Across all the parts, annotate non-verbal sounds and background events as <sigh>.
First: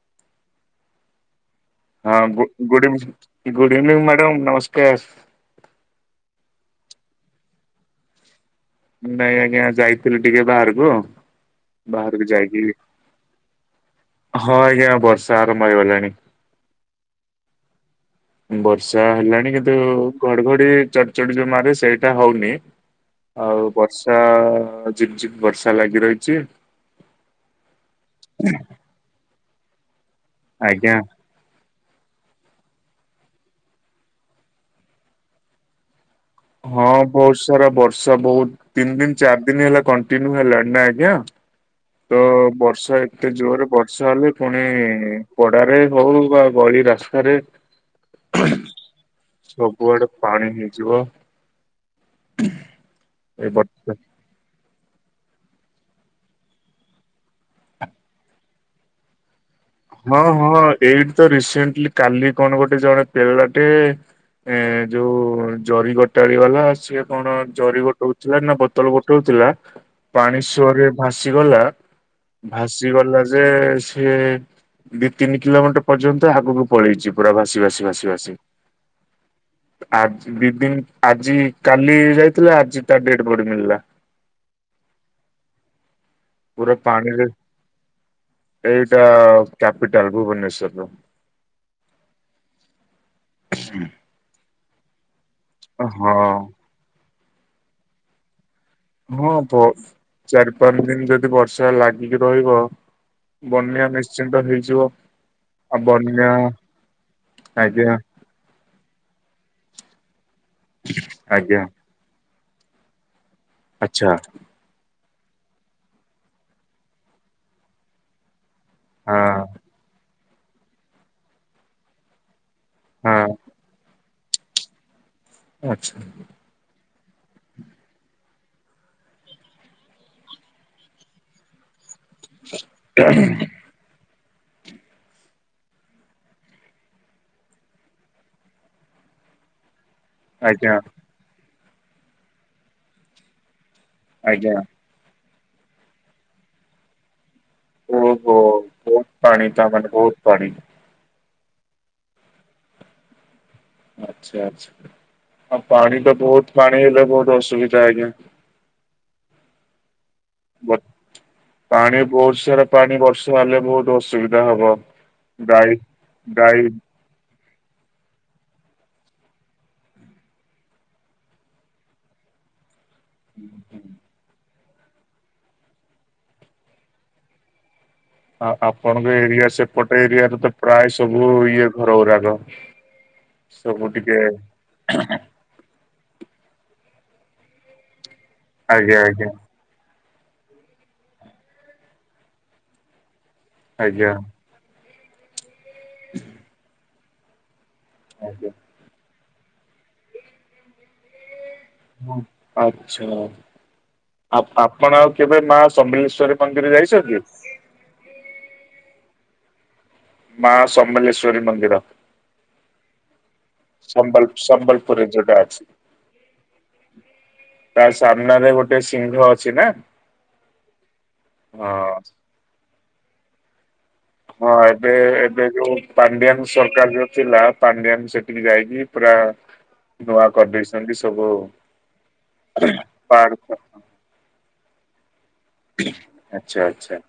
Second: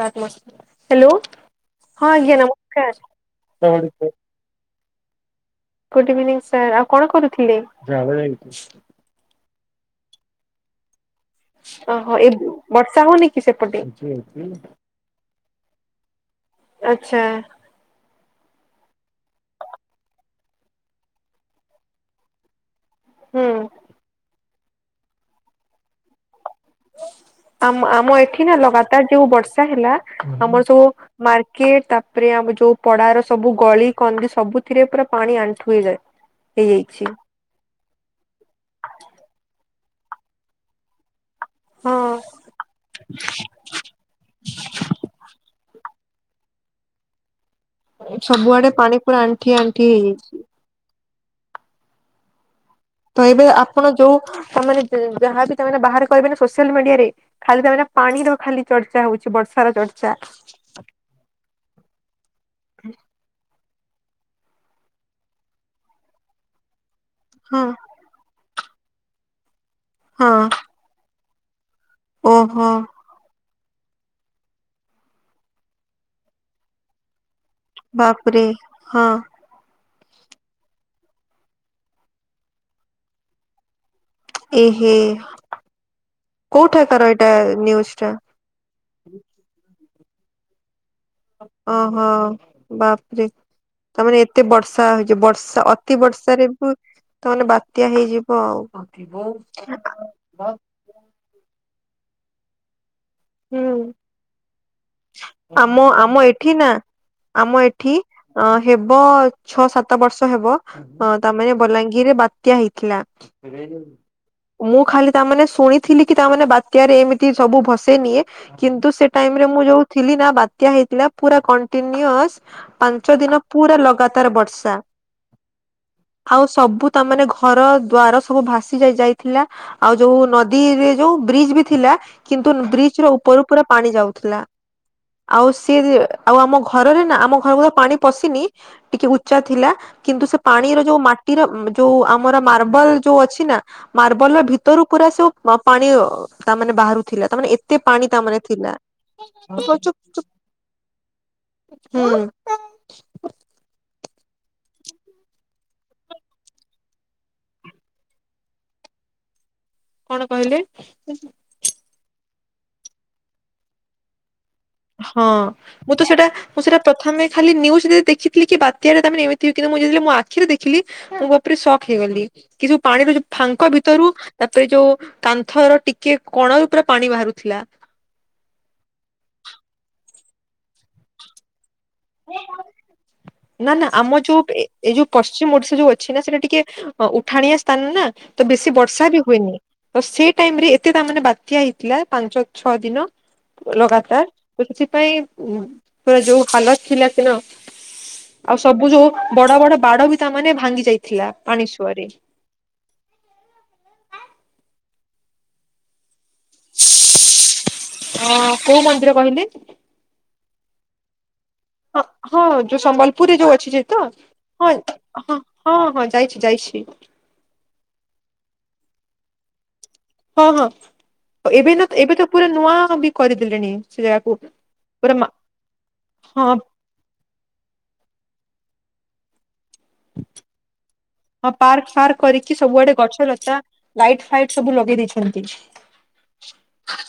ଚାଟ୍ ମସ ହ୍ୟାଲୋ। ହଁ ଆଜ୍ଞା ଗୁଡ଼ ଇଭିନ ନମସ୍କାର ଗୁଡ଼ ଇଭିନିଂ ମ୍ୟାଡ଼ାମ ନମସ୍କାର। ଗୁ୍ ଇଭିନିଂ ସାରେ ଆଉ କଣ କରୁଥିଲେ? ନାଇଁ ଆଜ୍ଞା ଯାଇଥିଲି ଟିକେ ବାହାରକୁ ଓହୋ ବାହାରକୁ ଏ ଯାଇକି ବର୍ଷା ହଉନି କି ସେପଟେ? ହଁ ଆଜ୍ଞା ବର୍ଷା ଆରମ୍ଭ ହେଇଗଲାଣି। ଆଛା। ବର୍ଷା ହେଲାଣି କିନ୍ତୁ ଘଡଘଡି ଚଢ ଚଢି ଯୁ ମାରେ ସେଇଟା ହଉନି। ହୁଁ ଆଉ ବର୍ଷା ଝିପ ଝିପ ବର୍ଷା ଲାଗି ରହିଛି। ଆମ ଆମ ଏଠି ନା ଲଗାତାର ଯୋଉ ବର୍ଷା ହେଲା ଆମର ସବୁ ଆଜ୍ଞା। ମାର୍କେଟ ତାପରେ ଆମ ଯୋଉ ପଡାର ସବୁ ଗଳି କନ୍ଦି ସବୁଥିରେ ପୁରା ପାଣି ଆଣ୍ଠୁ ହେଇଯାଏ। ହଁ ହେଇଯାଇଛି। ବହୁତୁ ସାରା ବର୍ଷା ବହୁତ ତିନି ଦିନ ଚାରି ଦିନ ହେଲା କଣ୍ଟିନ୍ୟୁ ହେଲାଣି ନା ଆଜ୍ଞା। ହଁ ତ ବର୍ଷା ଏତେ ଜୋରରେ ବର୍ଷା ହେଲେ ପୁଣି ପଡାରେ ହଉ ବା ଗଳି ରାସ୍ତାରେ ସବୁଆଡେ ପାଣି ପୁରା ଆଣ୍ଠିଏ ଆଣ୍ଠିଏ ସବୁଆଡେ ହେଇଯାଇଛି। ପାଣି ହେଇଯିବ। ହ ତ ଏବେ ଆପଣ ଯୋଉ ତା ମାନେ ଯାହାବି ତାମାନେ ବାହାରେ କହିବେ ନା ସୋସିଆଲ ମିଡିଆରେ ଖାଲି ତାମାନେ ପାଣିର ଖାଲି ଚର୍ଚ୍ଚା ହଉଛି ବର୍ଷା ହଁ ହଁ ଏଇଟି ତ ରିସେଣ୍ଟଲି କାଲି କଣ ଗୋଟେ ଜଣେ ପେରଳାଟେ ଏ ଯୋଉ ଜରି ଗୋଟାଳି ବାଲା ସେ କଣ ହଁ ଜରି ଗୋଟଉଥିଲା ନା ବୋତଲ ଗୋଟଉଥିଲା ହଁ। ପାଣି ଶୁଅ ରେ ଭାଷ ଚିଗଲା ଓହୋ ଭାସିଗଲା ଯେ ସିଏ ଦି ତିନି କିଲୋମିଟର ପର୍ଯ୍ୟନ୍ତ ଆଗକୁ ପଳେଇଛି ପୁରା ଭାସି ଭାସି ଭାସି ଭାସି ବାପରେ ହଁ ଆ ଦି ଦିନ ଆଜି କାଲି ଯାଇଥିଲା ଆଜି ତା ଡେଡ ବଡି ମିଳିଲା। ଏହେ ପୁରା କୋଉଠାକାର ପାଣିରେ ଏଇଟା ନ୍ୟୁଜୁ ଟା? ଏଇଟା କ୍ୟାପିଟାଲ ଭୁବନେଶ୍ଵର ର। ଓହୋ ବାପରେ ତାମାନେ ଏତେ ବର୍ଷା ହଇଛ ବର୍ଷ ତ ଅତି ବର୍ଷାରେ ହଁ ବି ତା ମାନେ ବାତ୍ୟା ହେଇଯିବ ଆଉ। ହଁ ବ ଚାରି ପାଞ୍ଚ ଦିନ ଯଦି ବର୍ଷା ଲାଗିକି ରହିବ ହୁଁ ବନ୍ୟା ନିଶ୍ଚିନ୍ତ ହେଇଯିବ। ଆଉ ଆମ ଆମ ବନ୍ୟା ଏଠି ନା ଆମ ଆଜ୍ଞା ଏଠି ଏ ହେବ ଛଅ ସାତ ବର୍ଷ ହେବ ଅ ତାମାନେ ଆଜ୍ଞା ବଲାଙ୍ଗୀ ଇଏରେ ବାତ୍ୟା ହେଇଥିଲା। ଆଚ୍ଛା ମୁଁ ଖାଲି ତା ମାନେ ଶୁଣିଥିଲି କି ତା ମାନେ ବାତ୍ୟାରେ ଏମିତି ସବୁ ଭସେଇ ନିିଏ। କିନ୍ତୁ ସେ ଟାଇମ୍ ହଁ ରେ ମୁଁ ଯୋଉ ଥିଲି ନା ବାତ୍ୟା ହେଇଥିଲା ପୁରା କଣ୍ଟିନ୍ୟିସ୍ ପାଞ୍ଚ ହଁ ଦିନ ପୁରା ଲଗାତାର ବର୍ଷା। ଆଚ୍ଛା। ଆଉ ସବୁ ତା ମାନେ ଘର ଦ୍ଵାର ସବୁ ଭାସି ଯାଇ ଯାଇଥିଲା। ଆଉ ଯୋଉ ନଦୀରେ ଯୋଉ ବ୍ରିଜ ବି ଥିଲା କିନ୍ତୁ ବ୍ରିଜର ଉପରୁ ପୁରା ପାଣି ଯାଉଥିଲା। ଆଉ ସିଏ ଆଉ ଆମ ଘରରେ ନା ଆମ ଘରକୁ ତ ପାଣି ପଶିନି ଟିକେ ଉଚ୍ଚା ଥିଲା। କିନ୍ତୁ ସେ ଆଜ୍ଞା ପାଣିର ଯୋଉ ମାଟିର ଯୋଉ ଆମର ମାର୍ବଲ ଯୋଉ ଅଛି ନା ମାର୍ବଲର ଆଜ୍ଞା ଭିତରୁ ପୁରା ସବୁ ପାଣିଓ ତା ମାନେ ବାହାରୁଥିଲା ତା ମାନେ ଏତେ ପାଣି ଓହୋ ତା ମାନେ ଥିଲା। ବହୁତ ପାଣି ତା ମାନେ ବହୁତ ପାଣି ହୁଁ। ଆଚ୍ଛା ଆଚ୍ଛା ଆଉ ପାଣି ତ ବୋହୁତ ପାଣି ହେଲେ ବୋହୁତ ଅସୁବିଧା ଆଜ୍ଞା। କଣ କହିଲେ? ବ- ପାଣି ବୋହୁତ ସାରା ପାଣି ବର୍ଷା ହେଲେ ବୋହୁତ ଅସୁବିଧା ହବ। ହଁ ଗାଈ ମୁଁ ତ ସେଟା ଗାଈ ମୁଁ ସେଟା ପ୍ର ପ୍ରଥମେ ଖାଲି ନିଉଜ ଦେଖିଥିଲି କି ବାତ୍ୟାରେ ତା ମାନେ ଏମିତି କିନ୍ତୁ ମୁଁ ଯେତେବେଳେ ମୁଁ ଆଖିରେ ଦେଖିଲି। ମୁଁ <unintelligible> ଶକ ହେଇଗଲି କି ଯୋଉ ପାଣିର ମୋ ଫାଙ୍କ ଭିତରୁ ତାପରେ ଯୋଉ କାନ୍ଥର ଟିକେ କଣରୁ ପୁରା ପାଣି ବାହାରୁଥିଲା। ଆ ଆପଣଙ୍କ ଏରିଆ ସେପଟେ ଏରିଆରେ ତ ପ୍ରାୟ ସବୁ ଇଏ ଘର ଗୁରାଗ ସବୁ ଟିକେ ଅଛି ମୋର ସେ ଯୋଉ ଅଛି ନା ସେଟା ଟିକେ ଉଠାଣିଆ ସ୍ଥାନ ନା ତ ବେଶୀ ଆଜ୍ଞା ବର୍ଷା ବି ଆଜ୍ଞା। ହୁଏନି। ତ ସେଇ ଟାଇମ୍ ରେ ଏତେ ତା ମାନେ ବାତ୍ୟା ହେଇଥିଲା ପାଞ୍ଚ ଛଅ ଦିନ ଆଜ୍ଞା ଲଗାତାର ତ ସେଥିପାଇଁ ପୁରା ଯୋଉ ହାଲତ ଥିଲା ସେନ। ଆଜ୍ଞା। ସବୁ ଯୋଉ ବଡ ବଡ ବାଡ ବି ତାମାନେ ଭାଙ୍ଗି ଯାଇଥିଲା ପାଣି ସୁଅରେ। ଆଚ୍ଛା ଆଉ ଆପଣ ଆଉ କେବେ ମା ସମଲେଶ୍ୱରୀ ମନ୍ଦିର ଯାଇଚନ୍ତି। ହଁ। କୋଉ ମନ୍ଦିର କହିଲେ? ମା ସମଲେଶ୍ଵରୀ ମନ୍ଦିର। ଅ ହଁ ଯୋଉ ସମ୍ବଲପୁରି ଯୋଉ ଏ <unintelligible> ତ ସମ୍ବଲ ହଁ ସମ୍ବଲପୁରରେ ଯୋଉଟା ଅଛି। ହଁ ହଁ ଯାଇଚି ଯାଇଚି। ତା ସାମ୍ନ ରେ ଗୋଟେ ସିଂହ ଅଛି ନା। ହଁ ହଁ ହଁ ଏବେ ନା ଏବେ ତ ପୁରା ନୂଆ ବି କରିଦେଲେଣି। ସେ ଜାଗାକୁ ହଁ ଏବେ ପୁରା ମା ଏବେ ଯୋଉ ପାଣ୍ଡିଆାନ ହଁ ସରକାର ଯୋଉ ଥିଲା। ପାଣ୍ଡିଆନ ସେଠିକି ଯାଇକି ପୁରା ନୂଆ କରିଦେଇଚନ୍ତି ସବୁ। ହଁ ପାର୍କ ଫାର୍କ କରିକି ସବୁଆଡେ ଗଛ ପାର୍କ ଲତା ଲାଇଟ ଫାଇଟ ସବୁ ଲଗେଇ ଦେଇଛନ୍ତି। ଆଚ୍ଛା ଆଚ୍ଛା।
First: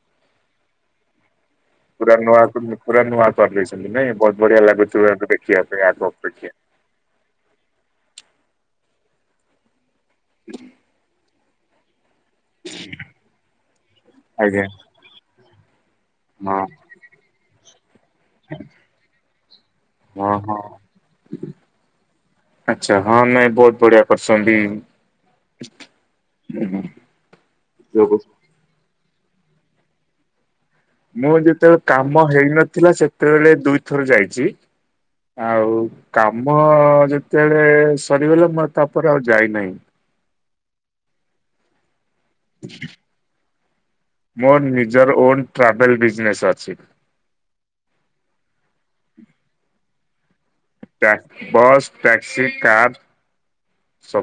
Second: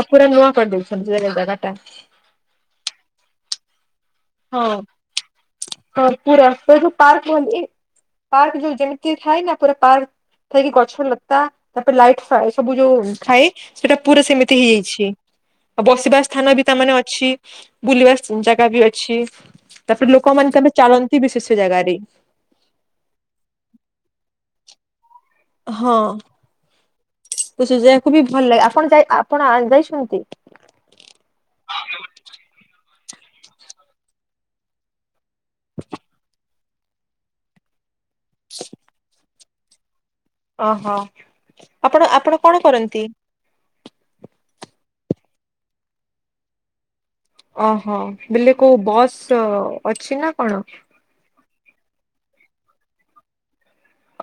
ଆଉ ପୁରା ନୂଆ କରିଦେଇଛନ୍ତିୁ ଜାଗାଟା। ପୁର ନୂଆ ପୁରା ନୂଆ କରି ଦେଇଛନ୍ତି ନାଇଁ ବଡ ବଢିଆ ହଁ ଲାଗୁଚି। <unintelligible> ପାର୍କ କୁହନ୍ତି ପାର୍କ ଯୋଉ ଯେମିତି ଥାଏ ନା ପୁରା ପାର୍କ ଥାଇକି ଗଛ ଲତା। ତାପରେ ଲାଇଟି ଫାଇ ସବୁ ଯୋଉ ଥାଏ ସେଟା ପୁରା ସେମିତି ଆଜ୍ଞା ହେଇଯାଇଚି ଆଉ ବସିବା ସ୍ଥାନ ବି ହଁ ତାମାନେ ଅଛି ବୁଲିବା ଜାଗା ବି ଅଛି। ଲୋକ ହଁ ମାନ ହଁ। କେବେ ଚାଲନ୍ତି ବି ସେ ସେ ଜାଗାରେ। ଆଚ୍ଛା ହଁ ନାଇଁ ବୋହୁତ ବଢିଆ କରିଚନ୍ତି। ହଁ <unintelligible> ଯୋଗ। ବି ଭଲ ଲାଗେ ଆପଣ ଯାଇ ଆପଣ ଆ ଯାଇଚନ୍ତି? ମୁଁ ଯେତେବେଳେ କାମ ହେଇନଥିଲା ସେତେବେଳେ ଦୁଇଥର ଯାଇଚି। ଆଉ କାମ ଯେତେବେଳେ ସରିଗଲା। ମୁଁ ଆଉ ତାପରେ ଆଉ ଯାଇନାହିଁ। ଓହୋ ଆପଣ ଆପଣ କଣ କରନ୍ତି? ମୋର ନିଜର ଓନ୍ ଟ୍ରାଭେଲ ବିଜନେସ ଅଛି। ଓହୋ ବେଲେ କୋଉ ବସ୍ ଅଛି ନା କଣ? ଟ୍ୟା ବସ୍, ଟ୍ୟାକ୍ସି, କାର୍।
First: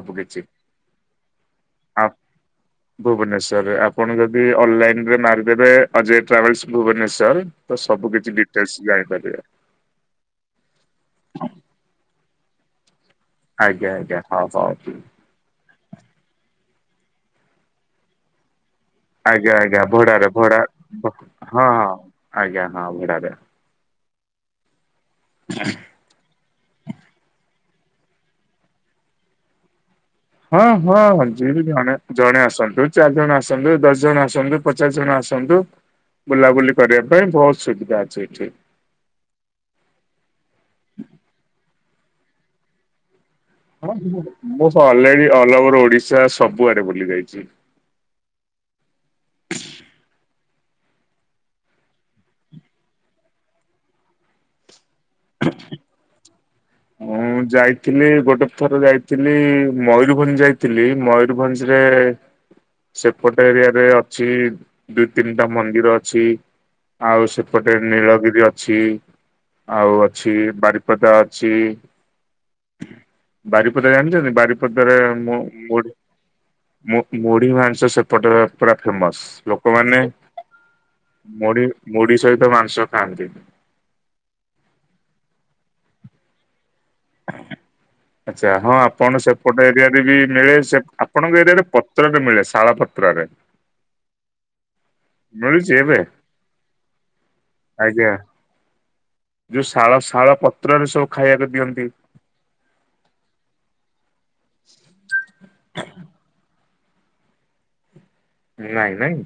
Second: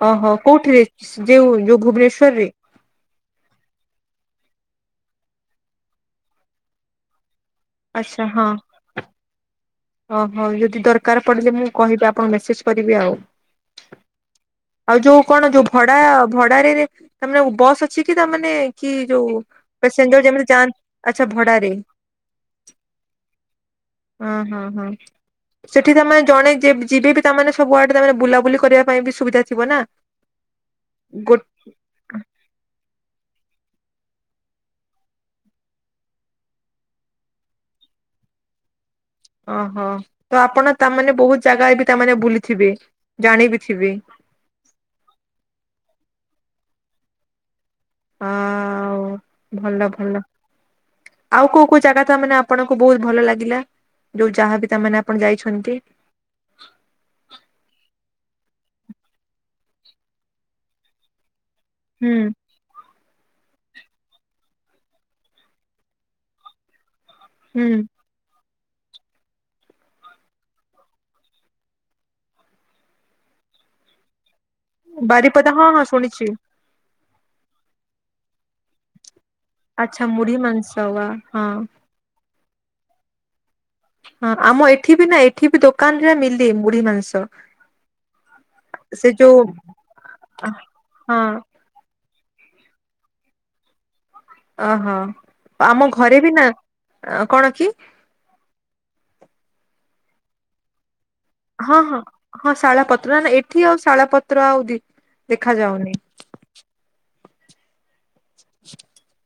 ଓହୋ କୋଉଠିରେ ଯେଉ ଯୋଉ ଆ ଭୁବନେଶ୍ୱର ରେ? ଭୁବନେଶ୍ଵରରେ ଆପଣ ଯଦି ଅନଲାଇନରେ ମାରିଦେବେ ଅଜୟ ଟ୍ରାଭେଲସ ଭୁବନେଶ୍ଵର। ତ ସବୁ କିଛି ଡିଟେଲସ ଜାଣିପାରିବେ। ଅ ହଉ ଯଦି ଦରକାର ପଡ଼ିଲେ ମୁଁ କହିବି ଆପଣକୁ ମେସେଜ କରିବି ଆଉ। ଆଜ୍ଞା ଆଜ୍ଞା ହଉ ଆଉ ହଉ। ଯୋଉ କଣ ଯୋଉ ଭଡା ଭଡ଼ା ରେ ରେ ତାମାନେ ବସ୍ ଅଛି କି ତାମାନେ। କି ଯୋଉ ଆଜ୍ଞା ଆଜ୍ଞା ପେସେଞ୍ଜର ଭଡାରେ ଯେମିତି ଭଡା ଯାଆଁ ଆଚ୍ଛା ହଁ ଭଡାରେ। ହଁ ଆଜ୍ଞା ହଁ ଭଡାରେ। ଓ ହଁ ହଁ ସେଠି ତାମାନେ ଜଣେ ଯେ ଯିବେ ବି ତାମାନେ ସବୁଆଡେ ତା ମାନେ ବୁଲାବୁଲି କରିବା ପାଇଁ ବି ସୁବିଧା ଥିବ ନା। ହଁ ହଁ ଗୋ ଯେମିତି ଜଣେ ଜଣେ ଆସନ୍ତୁ ଚାରି ଜଣ ଆସନ୍ତୁ ଦଶ ଜଣ ଆସନ୍ତୁ ପଚାଶ ଜଣ ଆସନ୍ତୁ। ବୁଲାବୁଲି କରିବା ପାଇଁ ବହୁତ ସୁବିଧା ଅଛି ଏଠି। ଓହୋ ତ ଆପଣ ତାମାନେ ବହୁତ ଜାଗା ବି ତାମାନେ ବୁଲିଥିବେ ଜାଣିବି ଥିବେ। ହଁ ମୁଁ ମୁଁ ତ ଅଲରେଡି ଅଲ ଓଭର ଓଡିଶା ସବୁଆଡେ ବୁଲି ଯାଇଛି। ଆଉ ଭଲ ଭଲ। ଆଉ କୋଉ କୋଉ ଜାଗା ତ ମାନେ ଆପଣଙ୍କୁ ବହୁତ ଭଲ ଲାଗିଲା ଯୋଉ ଯାହା ବି ତାମାନେ ଆପଣ ଯାଇଛନ୍ତି? ମୁଁ ଯାଇଥିଲି ଗୋଟେ ଥର ଯାଇଥିଲି ମୟୂରଭଞ୍ଜ ଯାଇଥିଲି ମୟୁ ୟୂରଭଞ୍ଜ ରେ। ହୁଁ ସେପଟ ଏରିଆରେ ଅଛି ଦି ତିନିଟା ମନ୍ଦିର ଅଛି। ଆଉ ହୁଁ ସେପଟେ ନୀଳଗିରି ଅଛି ଆଉ ଅଛି ବାରିପଦା ଅ ଛି ବାରିପଦା ଜାଣିଛନ୍ତି ବାରି ପଦରେ ମୁ ବାରିପଦା ହଁ ହଁ ମୁଢ଼ି। ଶୁଣିଛି ମୁ-ମୁଢି ମାଂସ ସେପଟେ ପୁରା ଫେମସ ଲୋ ଆଚ୍ଛା ମୁଢି ମାଂସ ୱା ହଁ। ମୁଢି ସହିତ ମାଂସ ଖାଆନ୍ତି ବି। ହଁ ଆମ ଏଠି ବି ନା ଏଠି ବି ଦୋକାନରେ ମିଲି ମୁଢୀ ମାସ ଆଚ୍ଛା ହଁ ଆପଣ ଯୋଉ ସେପଟ ଏରିଆରେ ବି ମିଳେ ସେ ହଁ ଆପଣଙ୍କ ଏରିଆରେ ପ ପତ୍ରରେ ମିଳେ ଶାଳ ପତ୍ରରେ। ଓହୋ ମିଳୁଛି ଆମ ଏବେ ଘରେ ବି ନା ଆ କଣ କି। ଆଜ୍ଞା ଯୋଉ ଶାଳ ଶାଳ ପତ୍ରରେ ସବୁ ଖାଇବାକୁ ହଁ ଦିଅନ୍ତି। ହଁ ହଁ ଶାଳ ପତ୍ର ନା ଏଠି ଆଉ ଶାଳପତ୍ର ଆଉ ଦି ଦେଖାଯାଉନି। ନାଇଁ ନାଇଁ।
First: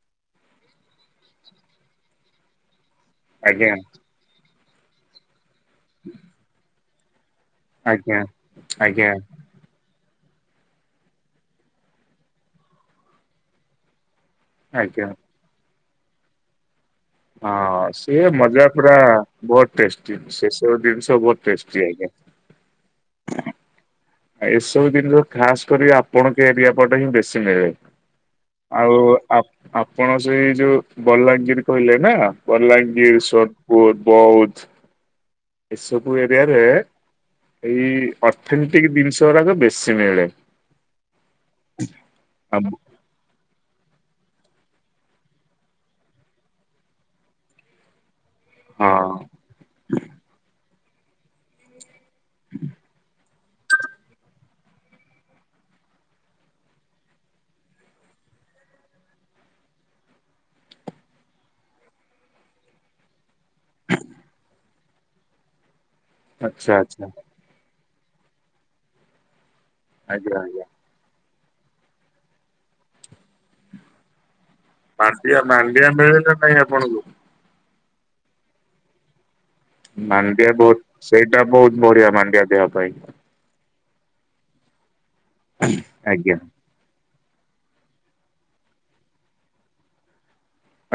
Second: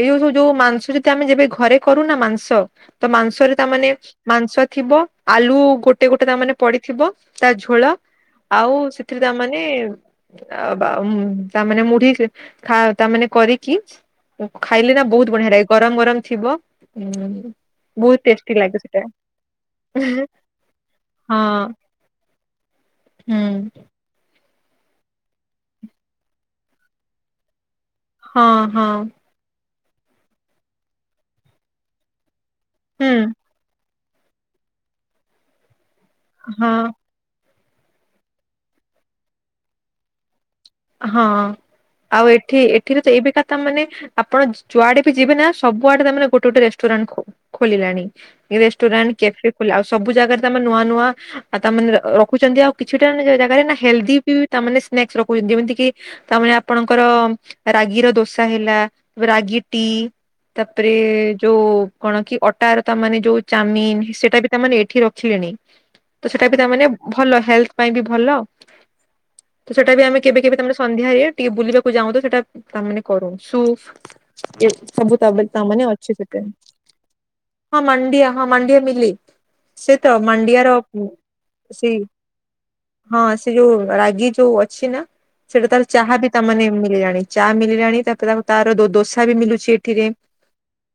ଏଇ ଯୋଉ ସବୁ ଯୋଉ ମାଂସ ଯଦି ଆମେ ଯେବେ ଘରେ କରୁନା ମାଂସ ତ ମାଂସରେ ଆଜ୍ଞା ତାମାନେ। ମାଂସ ଥିବ ଆଲୁ ଗୋଟେ ଗୋଟେ ତା ମାନେ ପଡିଥିବ। ତା ଝୋଳ ଆଜ୍ଞା ଆଉ ଆଜ୍ଞା ସେଥିରେ ତାମାନେ। ଆ ବା ଉଁ ତାମାନେ ମୁଢି ସେ ଖା ତାମାନେ କରିକି। ଉଁ ଖାଇଲେ ନା ଆଜ୍ଞା। ବହୁତ ବଢିଆ ଲାଗେ ଗରମ ଗରମ ଥିବ। ହୁଁ ହଁ ସେ ବହୁତ ଟେଷ୍ଟି ମଜା ଲାଗେ ପୁରା ସେଟା ବହୁତ ଟେଷ୍ଟି ସେ ସବୁ ଜିନିଷ ବହୁତ ହଁ ଟେଷ୍ଟି ଆଜ୍ଞା। ହୁଁ। ଆ ଏସବୁ ଜିନିଷ ଖାସ କରି ଆପଣଙ୍କ ଏରିଆ ପଟେ ହିଁ ବେଶୀ ମିଳେ। ହଁ ଆଉ ହଁ ଆ-ଆପଣ ସେଇ ଯୋଉ ବଲାଙ୍ଗିର କହିଲେ ନା। ହୁଁ ବଲାଙ୍ଗୀର, ସୋନପୁର, ବୌଧ ଏସବୁ ଏରିଆରେ। ହଁ ଏଇ ଅର୍ଥନିଟିକି ଜିନିଷ ଗୁରାକ ବେଶୀ ମିଳେ। ହଁ ଆଉ ଏଠି ଏ ଆମ୍ ହଁ ଏଠି ରେ ତ ଏବେ କା ତା ମାନେ ଆପଣ ଯୁ-ଯୁଆଡେ ବି ଯିବେ ନା ସବୁଆଡେ ତାମାନେ ଗୋଟେ ଗୋଟେ ରେଷ୍ଟୁରାଣ୍ଟ ଖୋ ଖୋଲିଲାଣି ରେଷ୍ଟୁରାଣ୍ଟ କ୍ୟାଫେ ଖୋଲା ଆଉ ସବୁ ଜାଗାରେ ତମେ ନୂଆ ନୂଆ। ଆଉ ତାମାନେ ର-ରଖୁଛନ୍ତି ଆଉ କିଛିଟା ଖଣ୍ଡେ ଜା-ଜାଗାରେ ନା ହେଲଦି ବି ତାମାନେ ସ୍ନାକ୍ସ ରଖୁଛନ୍ତି ଯେମିତି କିି। ତାମାନେ ଆପଣଙ୍କର ରାଗିର ଦୋସା ହେଲା ରାଗି ଟି ତାପରେ ଯୋଉ କଣ କି ଅଟାର ତାମାନେ ଯୋଉ ଚାମିନ ସେଟା ବି ତାମାନେ ଏଠି ରଖିଲେ। ହ ତ ସେଟା ବି ତାମାନେ ଭଲ ହେଲଥ ପାଇଁ ବି ଭଲ ତ ସେଟା ବି ଆମେ ଆଜ୍ଞା କେବେ କେବେ ସନ୍ଧ୍ୟାରେ ଟିକେ ବୁଲିବାକୁ ଯାଉ ତ ସେଟା ତାମାନେ କରୁ ସୁ ଏ ସବୁ ତା ଆଜ୍ଞା ମାଣ୍ଡିଆ ତାମାନେ ମାଣ୍ଡିଆ ଅଛି ମିଳେ ନା ସେଟାରେ। ନାଇଁ ଆପଣଙ୍କୁ? ହଁ ମଣ୍ଡିଅ ହଁ ମଣ୍ଡିଅ ମିିଲି। ସେ ତ ମାଣ୍ଡିଆ ମାଣ୍ଡିଆର ବହୁତ ପୁ ସେଇଟା ବହୁତ ସେଇ ବଢିଆ ମାଣ୍ଡିଆ ଦେହ ପାଇଁ ହଁ। ସେ ଯୋଉ ରାଗି ଯୋଉ ଅଛି ନା ସେଟା ତାର ଚାହା ବି ଆଜ୍ଞା ତାମାନେ ମିିଲିଜା ଚା ମଳିଲାଣି ତାପରେ ତା ଆମେ ତାର ଦୋ ଦୋସା ବି ମିଲୁଛି ଏଠିରେ।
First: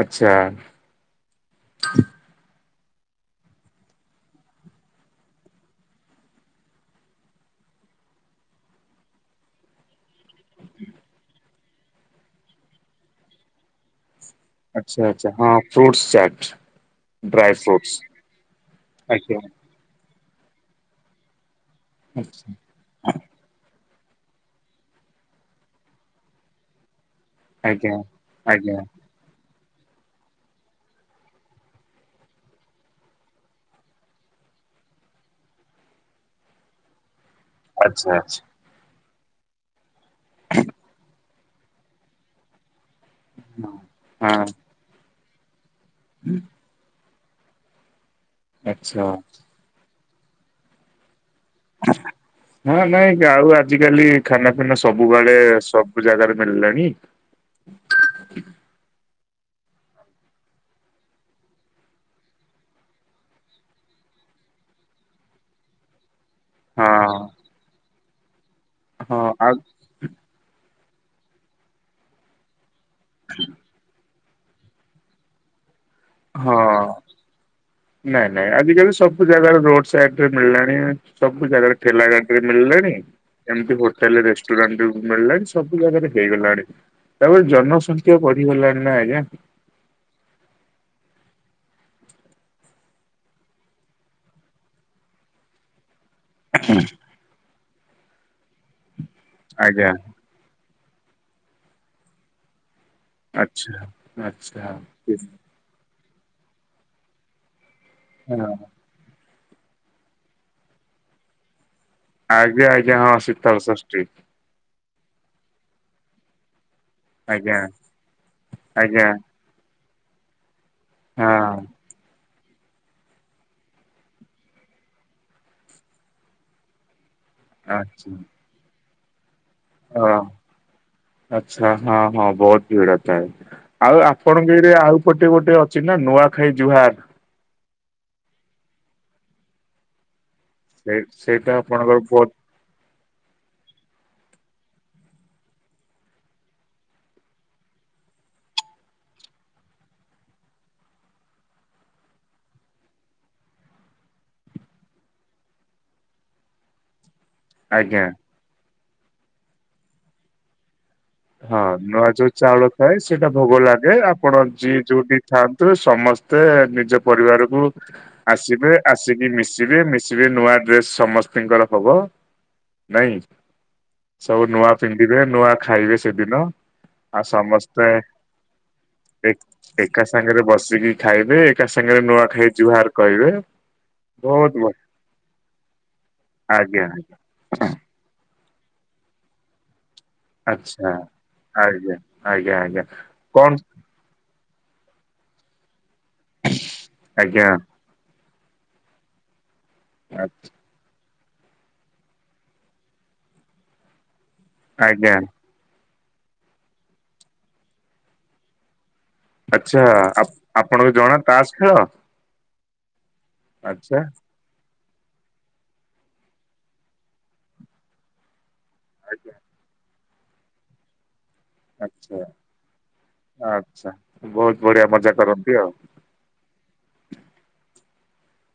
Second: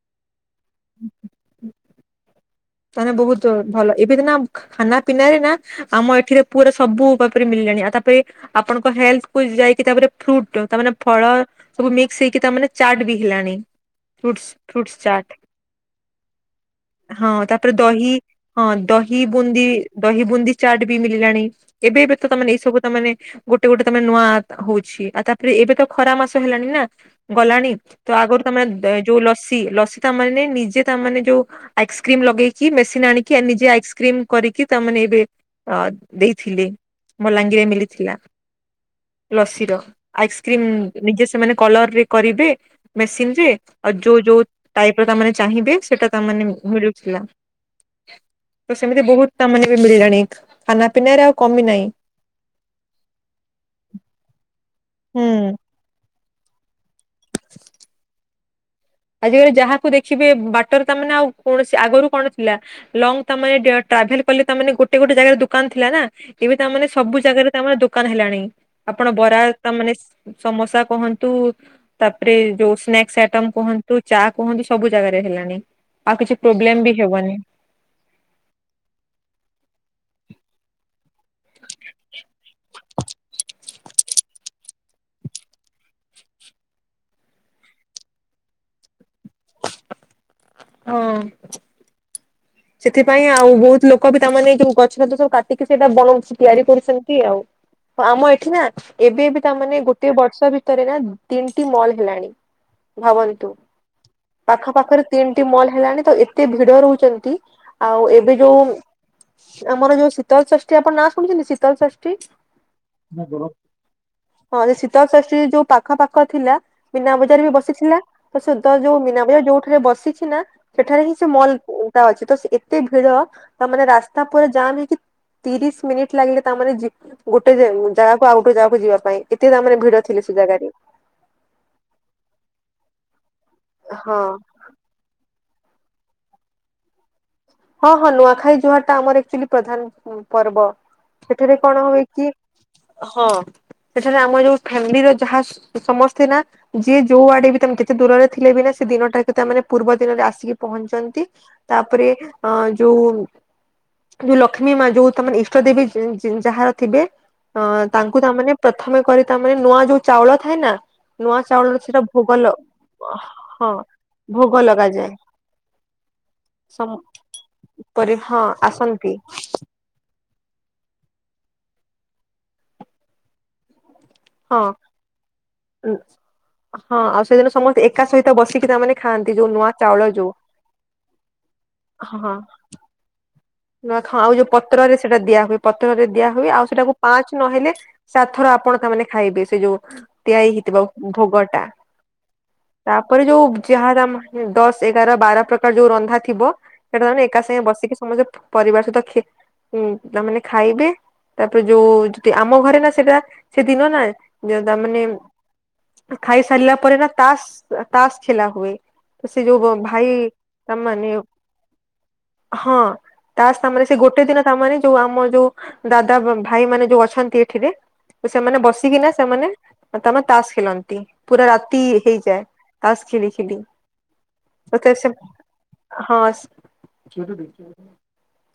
ଆଛା। ତାରେ ବୋହୁତ ଭଲ ଏବେ ଦିନ ଖାନା ପିନା ଦିନା ଆମ ଏଠିରେ ପୁରା ସବୁ <unintelligible> ମିଳିଲାଣି ଆଉ ତାପରେ ଆପଣଙ୍କ ହେଲଥକୁୁ ଯାଇକି ତାପରେ ଫ୍ରୁଟ ତାମାନେ ଫଳ ସବୁ ମିକ୍ସ ହେଇକି ତାମାନେ ଚାଟ୍ ବି ହେଲାନି ଫ୍ରୁଟ ଆଛା ଆଛା ହଁ ଫ୍ରୁଟସ ଚାଟ ହଁ ଡ୍ରାଏ ତାପରେ ଦହି ହଁ ଦହି ବୁନ୍ଦି ଦହି ବୁନ୍ଦି ଚାଟ ବି ମଳିଲାଣି। ଏବେ ଏବେ ତ ତମେ ଆଚ୍ଛା ନେଇ ତାମାନେ ଗୋଟେ ଗୋଟେ ତମେ ନୂଆ ହଉଛି ଆଉ ତାପରେ ଏବେ ତ ଖରା ମାସ ହେଲାଣି ନା। ଗଲାଣି ଆଜ୍ଞା। ତ ଆଗରୁ ତମେ ଆଜ୍ଞା ଦେ ଯୋଉ ଲସି ଲସି ତାମାନେ ନିଜେ ତାମାନେ ଯୋଉ ଆଇସ୍କ୍ରିମ ଲଗେଇ ଚି ମେସିନ୍ ଆଣିକି ନିଜେ ଆଇସ୍କ୍ରିମ କରିକି ତାମାନେ ଏବେ ଅ ଦେଇଥିଲେ। ମଲାଙ୍ଗିରେ ଆଚ୍ଛା ମିଲିଥିଲା। ଆଚ୍ଛା ଲସି ର ଆଇସ୍କ୍ରିମ ନିଜେ ସେମାନେ କଲରରେ କରିବେ। ମେସିନ ରେ ଆଉ ଯୋଉ ହଁ ଯୋଉ ଟାଇପ ର ତାମାନେ ଚାହିଁବେ ସେଟା ତାମାନେ ମିଳୁଥିଲା। ତ ସେମିତି ଆଚ୍ଛା। ବହୁତ ତାମାନେ ବି ମିଳିଲାଣି ଖାନା ପିିନାରେ ଆଉ କମି ନାଇ। ହ ନାଇଁ ଯାଉ ଆଜିିକାଲି ଖାନା ପିନା ସବୁବେଳେ ହୁଁ। ସବୁ ଜାଗାରେ ମେଲଣି ଆଜିକାଲି ଯାହାକୁ ଦେଖିବେ ବାଟରେ ତା ମାନ ଆଉ କୌଣସି ଆଗୁରୁ କଣ ଥିଲା ଲଙ୍ଗ ତା ମାନେ ଟ୍ରାଭେଲ କଲେ ତା ମାନେ ଗୋଟେ ଗୋଟେ ଜାଗାରେ ଦୋକାନ ଥିଲା ନା। ଏବେ ତାମାନେ ସବୁ ହଁ ଜାଗାରେ ତାମାନେ ଦୋକାନ ହେଲାଣି ଆପଣ ହଁ ବରା ଆଉ ତା ମାନେ ସ୍ ସମୋସା କୁହନ୍ତୁ ତାପରେ ଯୋଉ ସ୍ନାକ୍ସ ଆଇଟମ କୁହ ଚା କୁହନ୍ତି ସବୁ ଜାଗାରେ ହେଲାଣି ଆଉ କିଛି ହଁ। ପ୍ରୋବ୍ଲେମ ବି ହେବନି। ନାଇଁ ନାଇଁ ଆଜିକାଲି ସବୁ ଜାଗାରେ ରୋଡ ସାଇଡ଼ରେ ମିଳିଲାଣି। ସବୁ ଜାଗାରେ ଠେଲା ଗାଡିରେ ମିଳିଲାଣି। ଏମିତି ହୋଟେଲ ରେଷ୍ଟୁରାଣ୍ଟ ମିଳିଲାଣି ସବୁ ଜାଗାରେ ହେଇଗଲାଣି। ତାପରେ ଜନସଂଖ୍ୟା ବଢିଗଲାଣି ନା ଆଜ୍ଞା। ହଁ। ସେଥିପାଇଁ ଆଉ ବହୁତ ଲୋକ ବି ତାମାନେ ଏଇ ଯୋଉ ଗଛ ଫଛ ସବୁ କାଟିକି ସେଇଟା ବନାଉଛି ତିଆରି କରୁଛନ ତି ଆଉ ଆମ ଏଠି ନା ଏବେ ବି ତାମାନେ ଆଜ୍ଞା ଗୋଟେ ବ ଷ ଭିତରେ ନା ତିନଟି ମଲ୍ ହେଲାଣି। ଭାବନ୍ତୁ ଆଚ୍ଛା ଆଚ୍ଛା ପାଖ ପାଖରେ ତିନଟି ମଲ ହେଲାଣି ତ ଏତେ ଭିଡ ରହୁଚନ୍ତି ଆଉ ଏବେ ହଁ। ଯୋଉ ଆମର ଯୋଉ ଶୀତଳଷଷ୍ଠୀ ଆପଣ ନା ଶୁଣିୁଛନ୍ତି ଶୀତଳ ଷଷ ଆଜ୍ଞା ଆଜ୍ଞା ହଁ ଶୀତଳଷଷ୍ଠୀ। ହଁ ଯେ ଶୀତଳଷଷ୍ଠୀ ଯୋଉ ପାଖ ପାଖ ଥିଲା ମୀନା ବଜାର ବି ଆଜ୍ଞା ବସିଥିଲା ତ ସୁଧ ଯୋଉ ଆଜ୍ଞା ମୀନା ବଜାର ଯୋଉଠାରେ ବସିଛି ନା ସେଠାରେ ହିଁ ସେ ମଲ ହଁ ଟା ଅଛି। ତ ସେ ଏତେ ଭିଡ ତାମାନେ ରାସ୍ତା ପୁରା ଯାମ ହେଇକି ତିରିଶ ମିନିଟ ଲାଗିଲା ତାମାନେ ଯି ଗୋଟେ ଯେ ଆଚ୍ଛା। ଜାଗାକୁ ଆଉ ଗୋଟେ ଜାଗାକୁ ଯିବା ପାଇଁ ଏତେ ଦାମରେ ଭିଡ ଥିଲେ ସେ ଜାଗାରେ। ଆଛା ହଁ ହଁ ବହୁତ ଭିଡ ଥାଏ ଆଉ ହଁ ଆପଣଙ୍କୁ ଏ ଏବେ ଆଉପଟେ ଗୋଟେ ଅଛି ନା ନୂଆଖାଇ ଜୁହାର। ହଁ ହଁ। ନୂଆଖାଇ ଜୁହାରଟା ଆମର ଆକ୍ଚୁଆଲି ପ୍ରଧାନ ପର୍ବ। ସେ ସେଇଟା ସେଠାରେ କଣ ଆପଣଙ୍କର ହୁଏ କି ବହୁତ ହଁ, ସେଠାରେ ଆମ ଯୋଉ ଫ୍ୟାମିଲିର ଯାହା ସମସ୍ତେ ନା ଯିଏ ଯୋଉ ଆଡେ ବି ତମେ ଯେତେ ଦୂରରେ ଥିଲେ ବି ନା, ସେ ଦିନଟାକ ତାମାନେ ପୂର୍ବ ଦିନରେ ଆସିକି ପହଞ୍ଚନ୍ତି ତାପରେ ଅ ଯୋଉ ଯୋଉ ଲକ୍ଷ୍ମୀ ମା ଯୋଉ ତମର ଇଷ୍ଟ ଦେବୀ ଯାହାର ଥିବେ ଅ ଆଜ୍ଞା। ତାଙ୍କୁ ତାମାନେ ପ୍ରଥମେ କରି ତାମାନେ ନୂଆ ଯୋଉ ଚାଉଳ ଥାଏ ନା ନୂଆ ହଁ ଚାଉଳର ସେଟା ନୂଆ ଯୋଉ ଭୋଗ ଲ ଚାଉଳ ଥାଏ ସେଟା ଭୋଗ ହଁ ଲାଗେ, ଆପଣ ଭୋଗ ଯିଏ ଲଗାଯାଏ। ଯୋଉଠି ଥାଆ ତେବେ ସମସ୍ତେ ସମ ନିଜ ପରିବାରକୁ ପରେ ହଁ ଆସିବେ, ଆସନ୍ତି ଆସିକିରି ମିଶିବେ, ମିଶିବେ ନୂଆ ଡ୍ରେସ୍ ସମସ୍ତିଙ୍କର ହବ ନାଇଁ? ସବୁ ହଁ। ନୂଆ ପିନ୍ଧିବେ, ନୂଆ ଖାଇବେ ସେଦିନ। ହଁ ଆଉ ସେଦିନ ସମସ୍ତେ ଏକା ସହିତ ବସିକି ତାମାନେ ଖାଆନ୍ତି ଯୋଉ ନୂଆ ଚାଉଳ ଏକ-ଏକା ଯୋଉ ସାଙ୍ଗରେ ବସିକି ଖାଇବେ, ଏକା ସାଙ୍ଗରେ ହଁ। ନୂଆଖାଇ ଜୁହାର କହିବେ। ଆଉ ଯୋଉ ବହୁତ ପତ୍ରରେ ସେଇଟା ଦିଆ ହୁଏ, ପତ୍ରରେ ଦିଆ ହୁଏ ଆଉ ଆଜ୍ଞା ସେଟାକୁ ପାଞ୍ଚ ଆଜ୍ଞା। ନହେଲେ ଚାରିଥର ଆପଣ ତାମାନେ ଖାଇବେ, ସେ ଯୋଉ ତିଆରି ହେଇଥିବ ଆଚ୍ଛା ଭୋଗଟା। ଆଜ୍ଞା ଆଜ୍ଞା ଆଜ୍ଞା ତାପରେ ଯୋଉ କଣ ଯାହାର ଆମ ଦଶ ଏଗାର ବାର ପ୍ରକାର ଯୋଉ ରନ୍ଧା ଥିବ, ସେଇଟା ମାନେ ଏକା ଆଜ୍ଞା ସାଙ୍ଗେ ବସିକି ସମସ୍ତେ ପରିବାର ସହିତ ଖି ହୁଁ, ଆ- ତାମାନେ ଖାଇବେ ତାପରେ ଯୋଉ ଯଦି ଆମ ଘରେ ନା ସେଟା ସେଦିନ ନା ଯ ତା ମାନେ ଆଜ୍ଞା ଖାଇସାରିଲା ପରେ ନା ତାସ ତାସ ଖେଲା ହୁଏ। ତ ସେ ଯୋଉ ଆଚ୍ଛା ଭ-ଭାଇ ଆପ- ଆପଣଙ୍କୁ ତାମାନେ ଜଣା ତାସ ଖେଳ ହଁ। ତାସ ଆମର ସେ ଆଚ୍ଛା ଗୋଟେ ଦିନ ତାମାନେ ଯୋଉ ଆମ ଯୋଉ ଦାଦା ଭା-ଭାଇ ମାନେ ଯୋଉ ଅଛନ୍ତି ଏଠିରେ, ତ ସେମାନେ ବସି ବସିକିନା ଆଜ୍ଞା ସେମାନେ, ତାମାନ ତାସ ଖେଲନ୍ତି। ପୁରା ରାତି ଆଚ୍ଛା ହେଇଯାଏ ତାସ ଖେଲି ଖିଲି। ଆଚ୍ଛା ବହୁତ ବଢିଆ ତ ସେ ମଜା କରନ୍ତି ଆଉ। ହଁ।